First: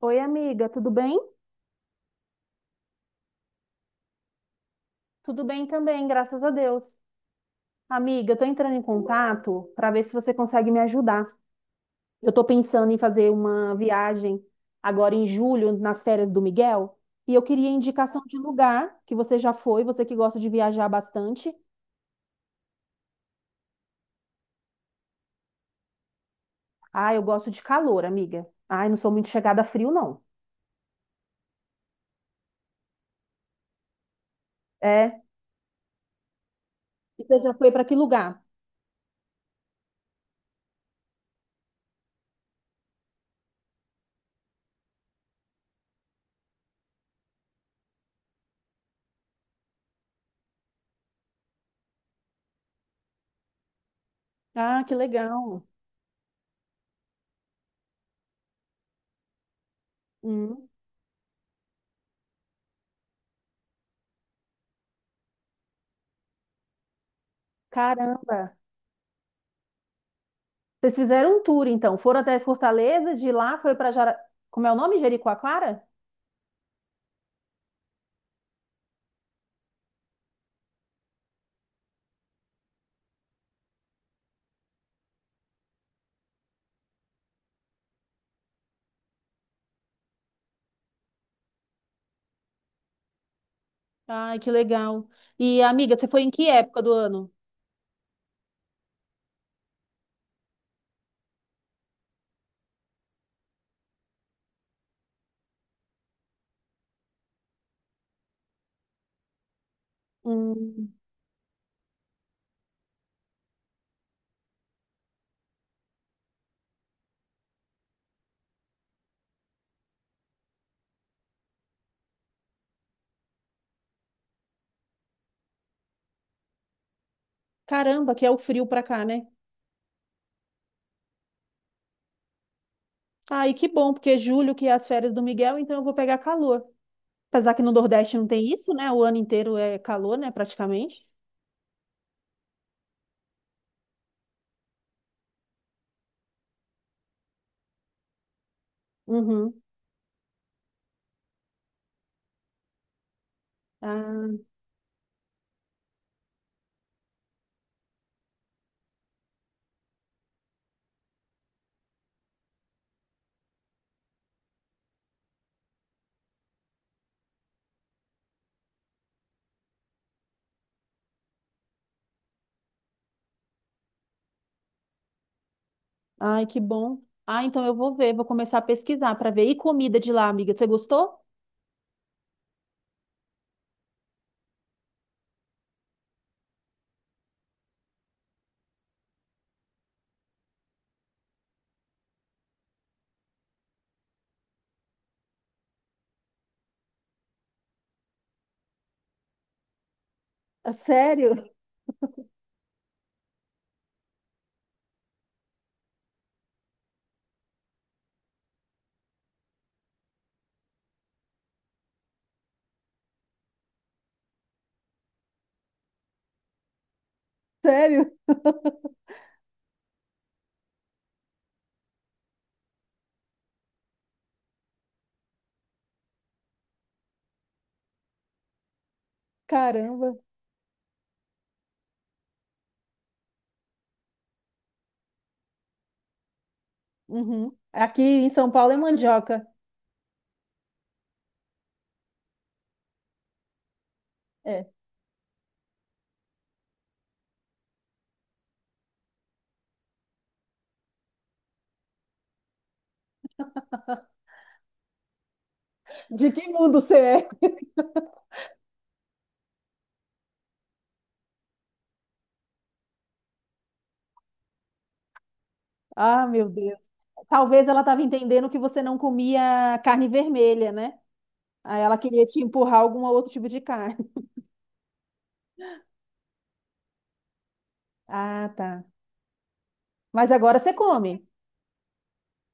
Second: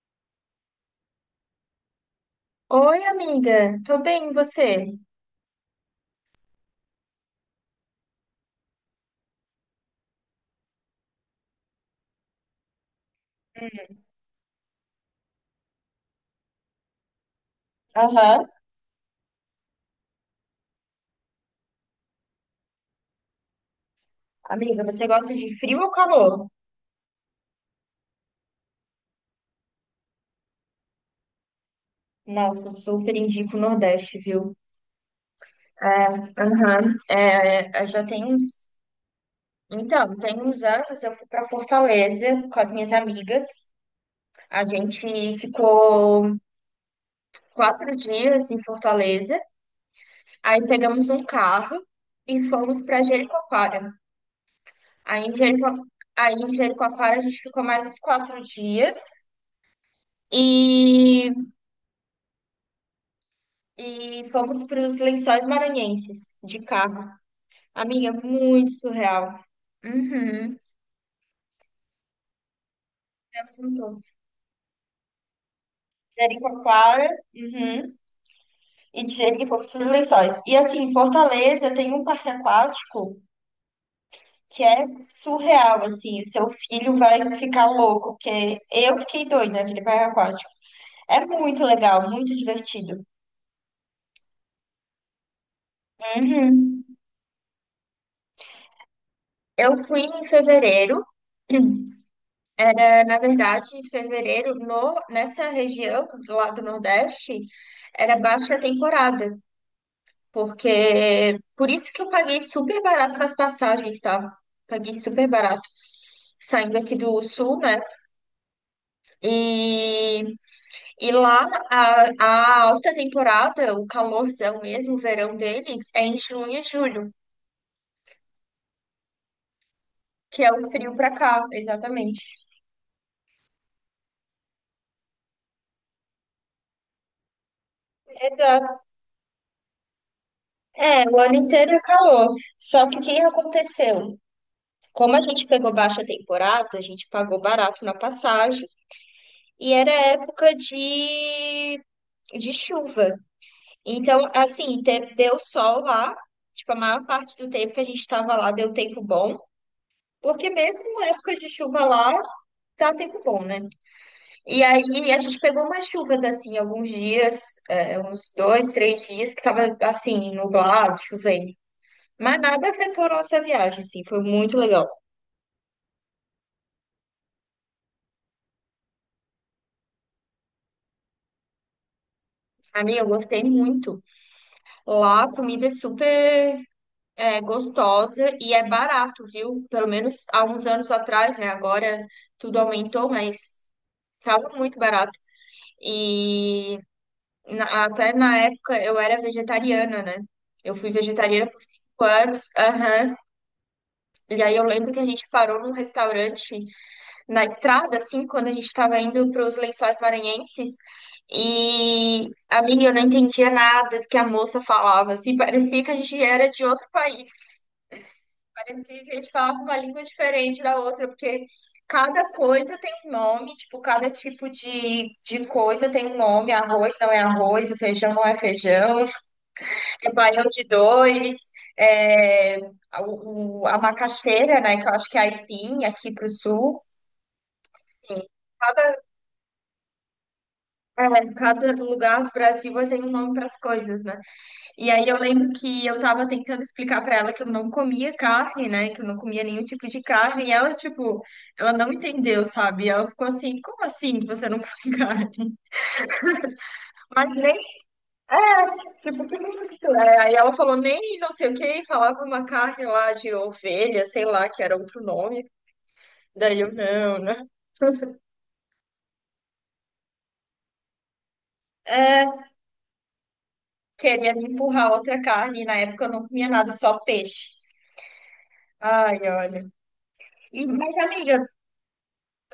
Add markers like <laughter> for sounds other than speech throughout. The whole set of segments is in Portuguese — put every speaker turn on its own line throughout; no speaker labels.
Oi, amiga, tudo bem?
Oi, amiga. Tô bem, e você?
Tudo bem também, graças a Deus. Amiga, eu tô entrando em contato para ver se você consegue me ajudar. Eu tô pensando em fazer uma viagem agora em julho, nas férias do Miguel, e eu queria indicação de
Aham.
lugar que você já foi, você que gosta de viajar bastante.
Amiga, você gosta de frio ou calor?
Ah, eu gosto de calor, amiga. Ai, não sou muito chegada a frio, não.
Nossa, eu super indico o Nordeste, viu?
É?
É, aham.
E você já foi
É,
para
é,
que
já tem
lugar?
uns. Então, tem uns anos eu fui pra Fortaleza com as minhas amigas. A gente ficou 4 dias em Fortaleza. Aí pegamos um carro e fomos pra Jericoacoara.
Ah, que
Aí em
legal.
Jerico... Aí em Jericoacoara a gente ficou mais uns 4 dias.
Hum,
E e fomos para os Lençóis Maranhenses de carro. Amiga,
Caramba.
muito surreal. Uhum.
Vocês fizeram um tour, então. Foram até Fortaleza, de lá
Fizemos
foi
um
para
tour.
Jara... Como é o nome? Jericoacoara?
Jericoacoara, uhum. E de Jerico fomos para os Lençóis. E assim, Fortaleza tem um parque aquático que é surreal, assim. O seu filho vai ficar louco, porque eu fiquei doida naquele parque aquático. É muito legal, muito divertido.
Ai, que legal. E, amiga, você foi em que época
Uhum.
do ano?
Eu fui em fevereiro. É, na verdade, em fevereiro, no, nessa região lá do Nordeste, era baixa temporada,
Hum,
porque por isso que eu paguei super barato nas passagens, tá? Paguei super barato saindo aqui do Sul, né? E, e lá a alta temporada, o calorzão mesmo, o verão deles, é em junho e julho.
Caramba, que é o frio pra cá, né?
Que é o frio pra cá, exatamente.
Ai, que bom, porque julho que é as férias do Miguel, então eu vou pegar calor. Apesar que no Nordeste não tem isso,
Exato.
né? O ano inteiro é calor, né?
É,
Praticamente.
o ano inteiro é calor. Só que o que aconteceu? Como a gente pegou baixa temporada, a gente pagou barato na passagem
Uhum.
e era época de chuva. Então,
Ah,
assim, deu sol lá, tipo, a maior parte do tempo que a gente estava lá deu tempo bom, porque mesmo na época de chuva lá, dá tempo bom, né? E aí a gente pegou umas chuvas, assim, alguns dias, é, uns dois, três dias, que tava, assim, nublado, chovendo. Mas nada afetou nossa viagem, assim, foi muito legal.
ai, que bom. Ah, então eu vou ver, vou começar a pesquisar para ver. E comida de lá, amiga, você gostou?
A minha eu gostei muito. Lá a comida é super gostosa e é barato, viu? Pelo menos há uns anos atrás, né? Agora tudo aumentou, mas estava muito barato. E até na época eu era vegetariana, né?
Ah,
Eu fui
sério?
vegetariana por 5 anos. Aham. E aí eu lembro que a gente parou num restaurante na estrada, assim, quando a gente estava indo para os Lençóis Maranhenses. E, amiga, eu não entendia nada do que a moça falava, assim, parecia que a gente era de outro país.
Sério?
Recife, a gente falava uma língua diferente da outra, porque cada coisa tem um nome, tipo, cada tipo de coisa tem um nome. Arroz não é arroz, o feijão não é feijão, é
Caramba.
baião de dois, é, a macaxeira, né, que eu acho que é aipim aqui pro sul.
Uhum. Aqui
Enfim,
em São Paulo é
Cada,
mandioca.
cada lugar do Brasil tem um nome para as coisas, né?
É.
E aí eu lembro que eu tava tentando explicar pra ela que eu não comia carne, né? Que eu não comia nenhum tipo de carne. E ela, tipo, ela não entendeu, sabe? Ela ficou assim, como assim que você não come <laughs> carne?
De que mundo você é?
Mas nem, tipo, que isso é? Aí ela falou nem não sei o quê, falava uma carne lá de ovelha, sei lá, que era outro nome.
Ah, meu
Daí eu,
Deus.
não, né?
Talvez ela estava entendendo que você não comia carne vermelha, né? Aí ela
É,
queria te empurrar algum outro tipo de carne.
queria me empurrar outra carne. E na época eu não comia nada, só peixe.
Ah, tá.
Ai, olha.
Mas agora
E-
você
mas,
come.
amiga,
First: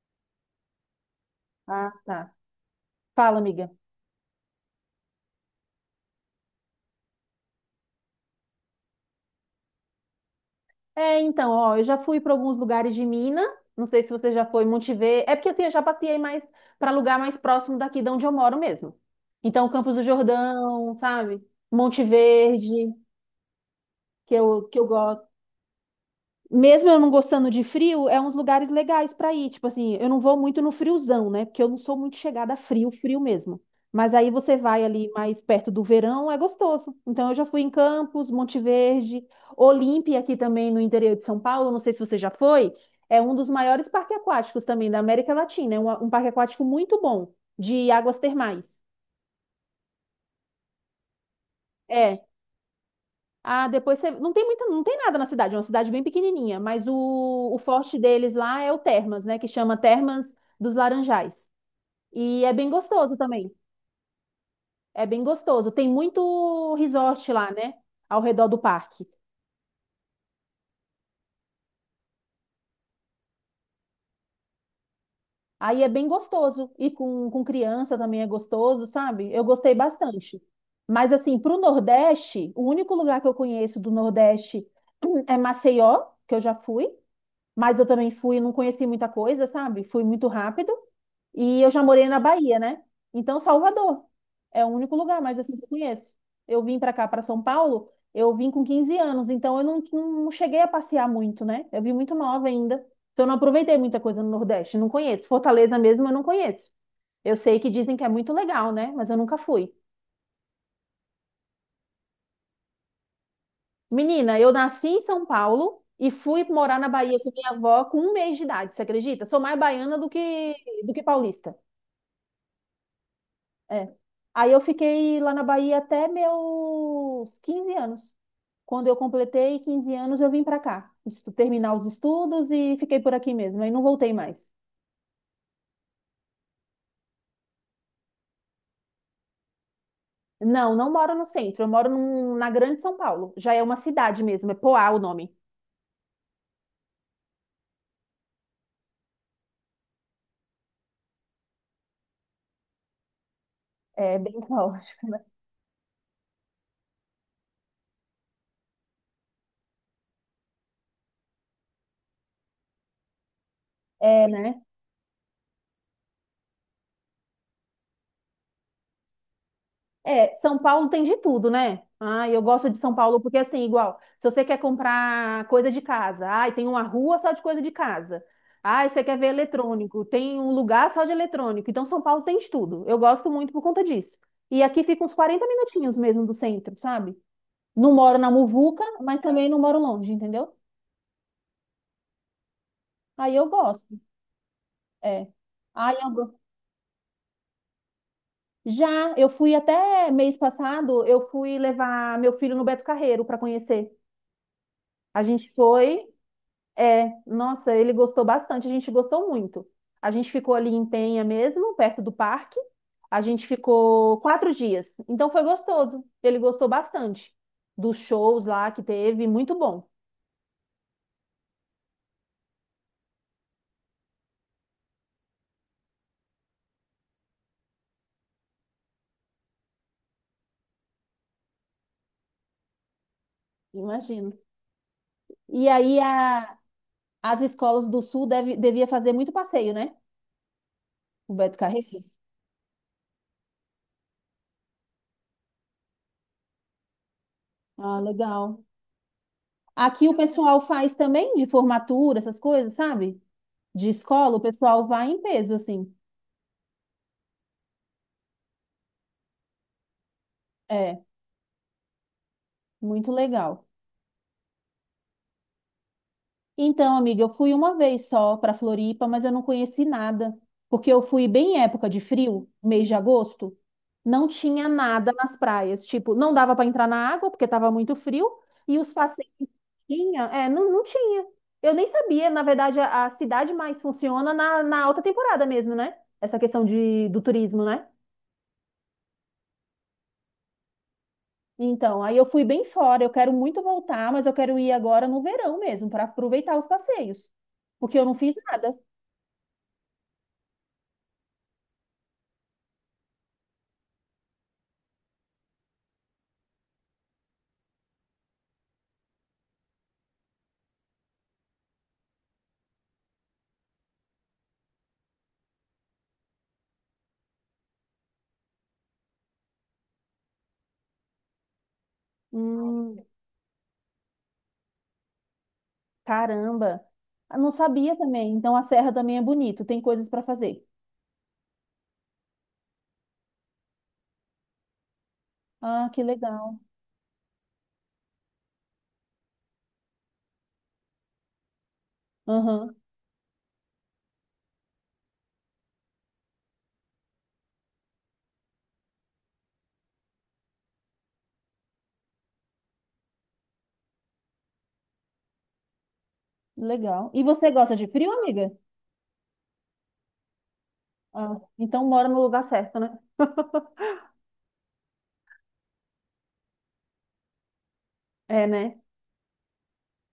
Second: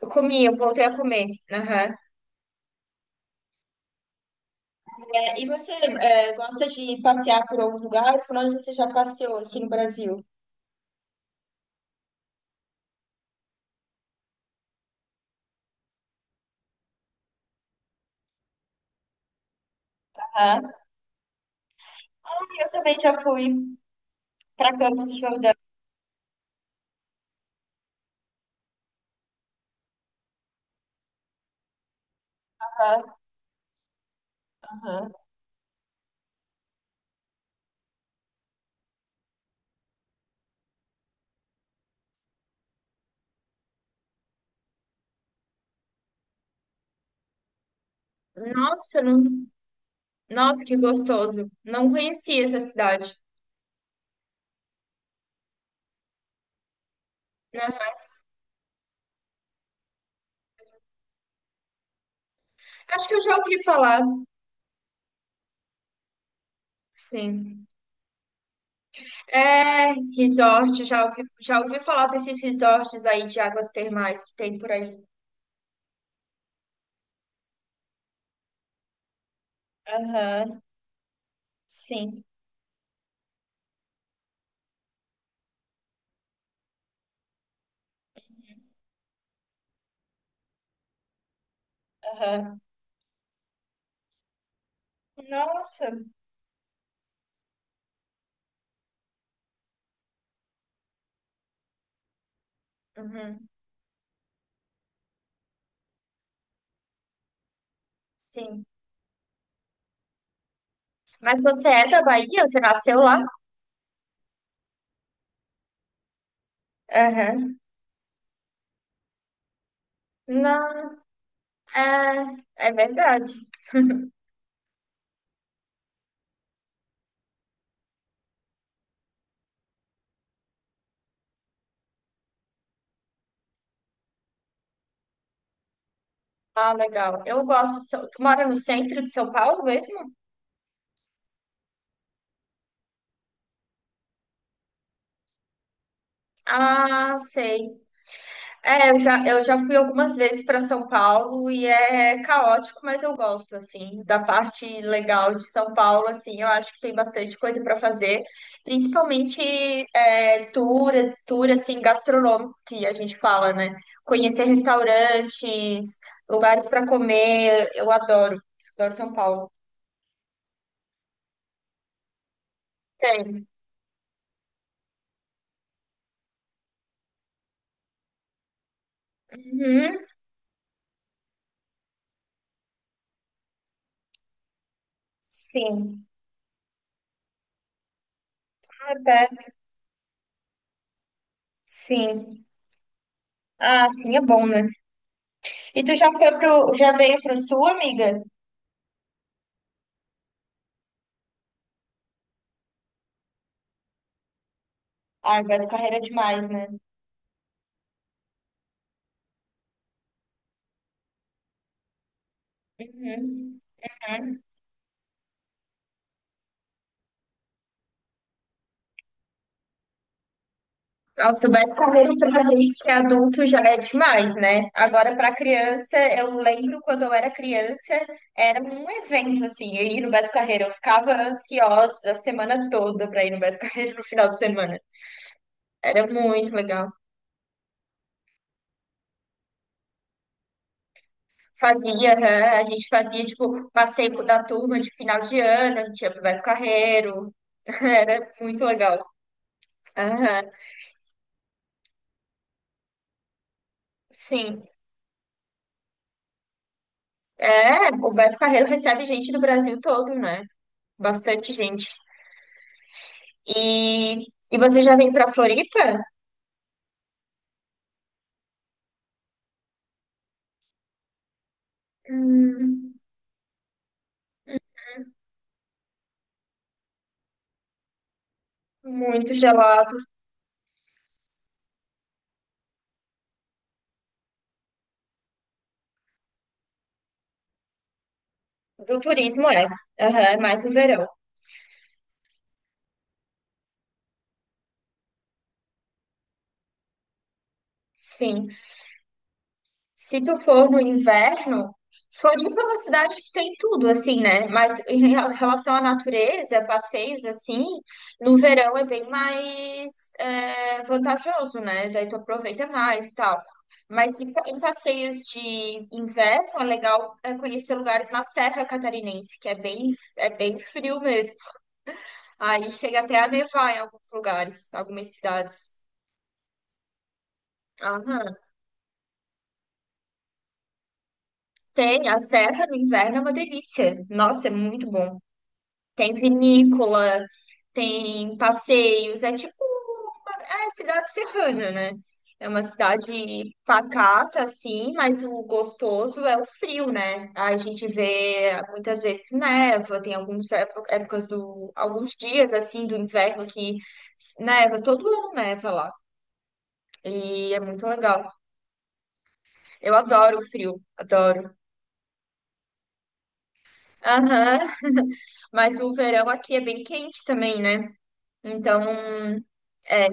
eu comi, eu voltei a comer.
Ah,
Aham.
tá. Fala, amiga.
É, e você é, gosta de passear por alguns lugares? Por onde você já passeou aqui no Brasil?
É, então, ó, eu já fui para alguns lugares de Minas. Não sei se você já foi em Monte Verde. É porque assim, eu já passei mais para lugar mais próximo daqui de onde eu moro mesmo. Então, Campos do
Aham.
Jordão, sabe? Monte
Ah, eu
Verde,
também já fui
que eu,
para
que eu
Campos do
gosto.
Jordão.
Mesmo eu não gostando de frio, é uns lugares legais para ir. Tipo assim, eu não vou muito no friozão, né? Porque eu não sou muito chegada a frio,
Aham.
frio mesmo. Mas aí você vai ali
Aham.
mais perto do verão, é gostoso. Então eu já fui em Campos, Monte Verde, Olímpia aqui também no interior de São Paulo, não sei se você já foi, é um dos maiores parques aquáticos também da América Latina, é um parque aquático muito bom, de águas termais.
Nossa, não... Nossa, que gostoso. Não
É,
conhecia essa cidade.
ah, depois você... Não tem muita, não tem nada na cidade, é uma cidade bem pequenininha, mas o
Aham.
forte deles lá é o Termas, né? Que chama Termas dos Laranjais. E é bem
Acho que
gostoso
eu já
também.
ouvi falar.
É bem gostoso. Tem muito resort lá,
Sim.
né? Ao redor do parque.
É, resort, já ouvi falar desses resorts aí de águas termais que tem por aí.
Aí é bem gostoso. E com criança também é gostoso, sabe? Eu gostei bastante.
Aham.
Mas assim, pro
Sim.
Nordeste, o único lugar que eu conheço do Nordeste <clears throat> é Maceió, que eu já fui. Mas eu também fui, não conheci muita coisa, sabe? Fui muito rápido. E eu já morei na Bahia,
Aham.
né? Então, Salvador é o único lugar mais assim que eu
Nossa.
conheço. Eu vim para cá, para São Paulo, eu vim com 15 anos, então eu não, não cheguei a passear muito, né? Eu vim muito nova ainda. Então, eu não
Uhum,
aproveitei muita coisa no Nordeste, não conheço. Fortaleza mesmo, eu não conheço. Eu sei que dizem que é muito
sim.
legal, né? Mas eu nunca fui.
Mas você é da Bahia? Você nasceu lá?
Menina, eu nasci em São Paulo e fui morar na Bahia com minha
Aham.
avó com um mês de idade, você acredita? Sou mais baiana do que, do
Não,
que paulista.
é, é verdade.
É. Aí eu fiquei lá na Bahia até meus 15 anos. Quando eu completei 15 anos, eu vim para cá, terminar os estudos e fiquei por aqui mesmo. Aí não voltei mais.
Ah, legal. Eu gosto. De São- tu mora no centro de São Paulo mesmo?
Não, não moro no centro, eu moro na Grande São Paulo. Já é uma cidade mesmo, é Poá o nome.
Ah, sei. É, eu já fui algumas vezes para São Paulo e é caótico, mas eu gosto, assim,
É
da
bem <laughs>
parte
longe.
legal de São Paulo, assim, eu acho que tem bastante coisa para fazer, principalmente é, tour, assim, gastronômico, que a gente fala, né?
É,
Conhecer
né?
restaurantes, lugares para comer, eu adoro, adoro São Paulo.
É, São Paulo tem de tudo, né? Ah, eu gosto de São Paulo porque,
Tem.
assim, igual, se você quer comprar coisa de casa, ai, tem uma rua só de coisa de casa. Ai, você quer ver
Uhum.
eletrônico, tem um lugar só de eletrônico. Então, São Paulo tem de tudo. Eu gosto muito por conta disso. E aqui fica uns 40 minutinhos
Sim.
mesmo do centro, sabe? Não moro na Muvuca,
Ah,
mas
tá.
também não moro longe, entendeu?
Sim.
Aí eu
Ah,
gosto,
sim, é bom, né?
é.
E tu
Aí
já
eu
foi
go-
pro, já veio pro Sul, amiga?
Já, eu fui até mês passado, eu fui levar meu filho no Beto Carreiro para conhecer. A
Ah,
gente
Beto Carreira é
foi.
demais, né?
É, nossa, ele gostou bastante, a gente gostou muito. A gente ficou ali em Penha mesmo, perto do parque. A gente
Uhum.
ficou
Uhum.
4 dias. Então foi gostoso. Ele gostou bastante dos shows lá que teve, muito bom.
Nossa, o Beto Carreira pra gente que é adulto já é demais, né? Agora pra criança, eu lembro quando eu era criança, era um evento assim, eu ir no Beto Carreira, eu ficava ansiosa a semana toda pra ir no Beto Carreira no final
Imagino.
de semana.
E aí
Era muito
a-
legal.
As escolas do Sul deve, devia fazer muito passeio, né? O Beto Carreiro.
Fazia, aham. A gente fazia, tipo, passeio da turma de final de ano, a gente ia pro Beto Carreiro. <laughs>
Ah,
Era
legal.
muito legal.
Aqui o
Aham,
pessoal faz também de formatura, essas coisas, sabe? De escola, o
sim.
pessoal vai em peso, assim.
É, o Beto Carreiro recebe gente do Brasil todo, né?
É,
Bastante gente.
muito
E,
legal.
e você já vem pra Floripa?
Então, amiga, eu fui uma vez só para Floripa, mas eu não conheci nada, porque eu fui bem em época de frio, mês de
Hum,
agosto, não tinha nada nas praias, tipo, não dava para entrar na água porque estava muito frio e os passeios
muito
que
gelado.
tinha, é, não, não tinha. Eu nem sabia, na verdade, a cidade mais funciona na alta temporada mesmo, né? Essa questão de, do turismo, né?
Do turismo, é. Aham, é mais no verão.
Então, aí eu fui bem fora. Eu quero muito voltar, mas eu quero ir agora no verão mesmo, para aproveitar os passeios, porque eu não fiz
Sim.
nada.
Se tu for no inverno, Floripa é uma cidade que tem tudo, assim, né? Mas em relação à natureza, passeios, assim, no verão é bem mais vantajoso, né? Daí tu aproveita mais e tal. Mas em passeios de inverno, é legal conhecer lugares na Serra Catarinense, que é bem frio mesmo. Aí chega
Hum.
até a nevar em alguns lugares, algumas cidades.
Caramba! Ah, não sabia também.
Aham.
Então a serra também é bonito, tem coisas para fazer.
Tem, a serra no inverno é uma delícia. Nossa, é muito bom.
Ah, que
Tem
legal.
vinícola, tem passeios, é tipo uma, é cidade serrana, né? É uma
Aham,
cidade pacata, assim, mas o gostoso é o frio, né? A gente vê muitas vezes neva, tem algumas épocas alguns dias, assim, do inverno que neva, todo ano neva lá.
legal.
E
E você
é
gosta
muito
de frio,
legal.
amiga?
Eu adoro o frio,
Ah,
adoro.
então mora no lugar certo, né? <laughs>
Aham, mas o verão aqui é bem quente também, né?
É,
Então
né?
É,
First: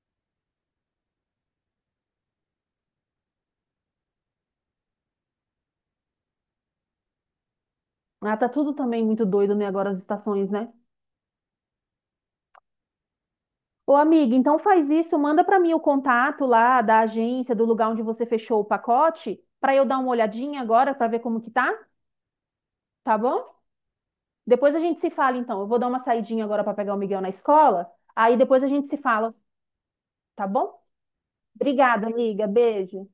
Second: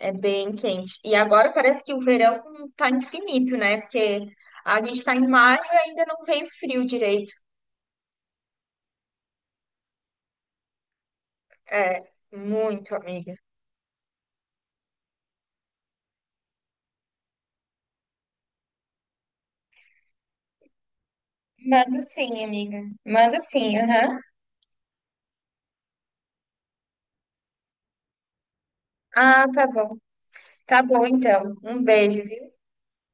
é bem quente. E agora parece que o verão tá infinito, né? Porque a gente tá em maio e ainda não veio frio direito.
Ah, tá tudo também muito doido, né? Agora as estações, né?
É, muito, amiga.
Ô, amiga, então faz isso, manda para mim o contato lá da agência, do lugar onde você fechou o pacote, para eu dar uma olhadinha agora para ver como que tá,
Mando sim, amiga.
tá
Mando
bom?
sim, aham.
Depois a gente se fala então. Eu vou dar uma saidinha agora para pegar o Miguel na escola, aí depois a gente se fala,
Ah, tá bom.
tá
Tá
bom?
bom, então. Um
Obrigada,
beijo,
amiga.
viu?
Beijo.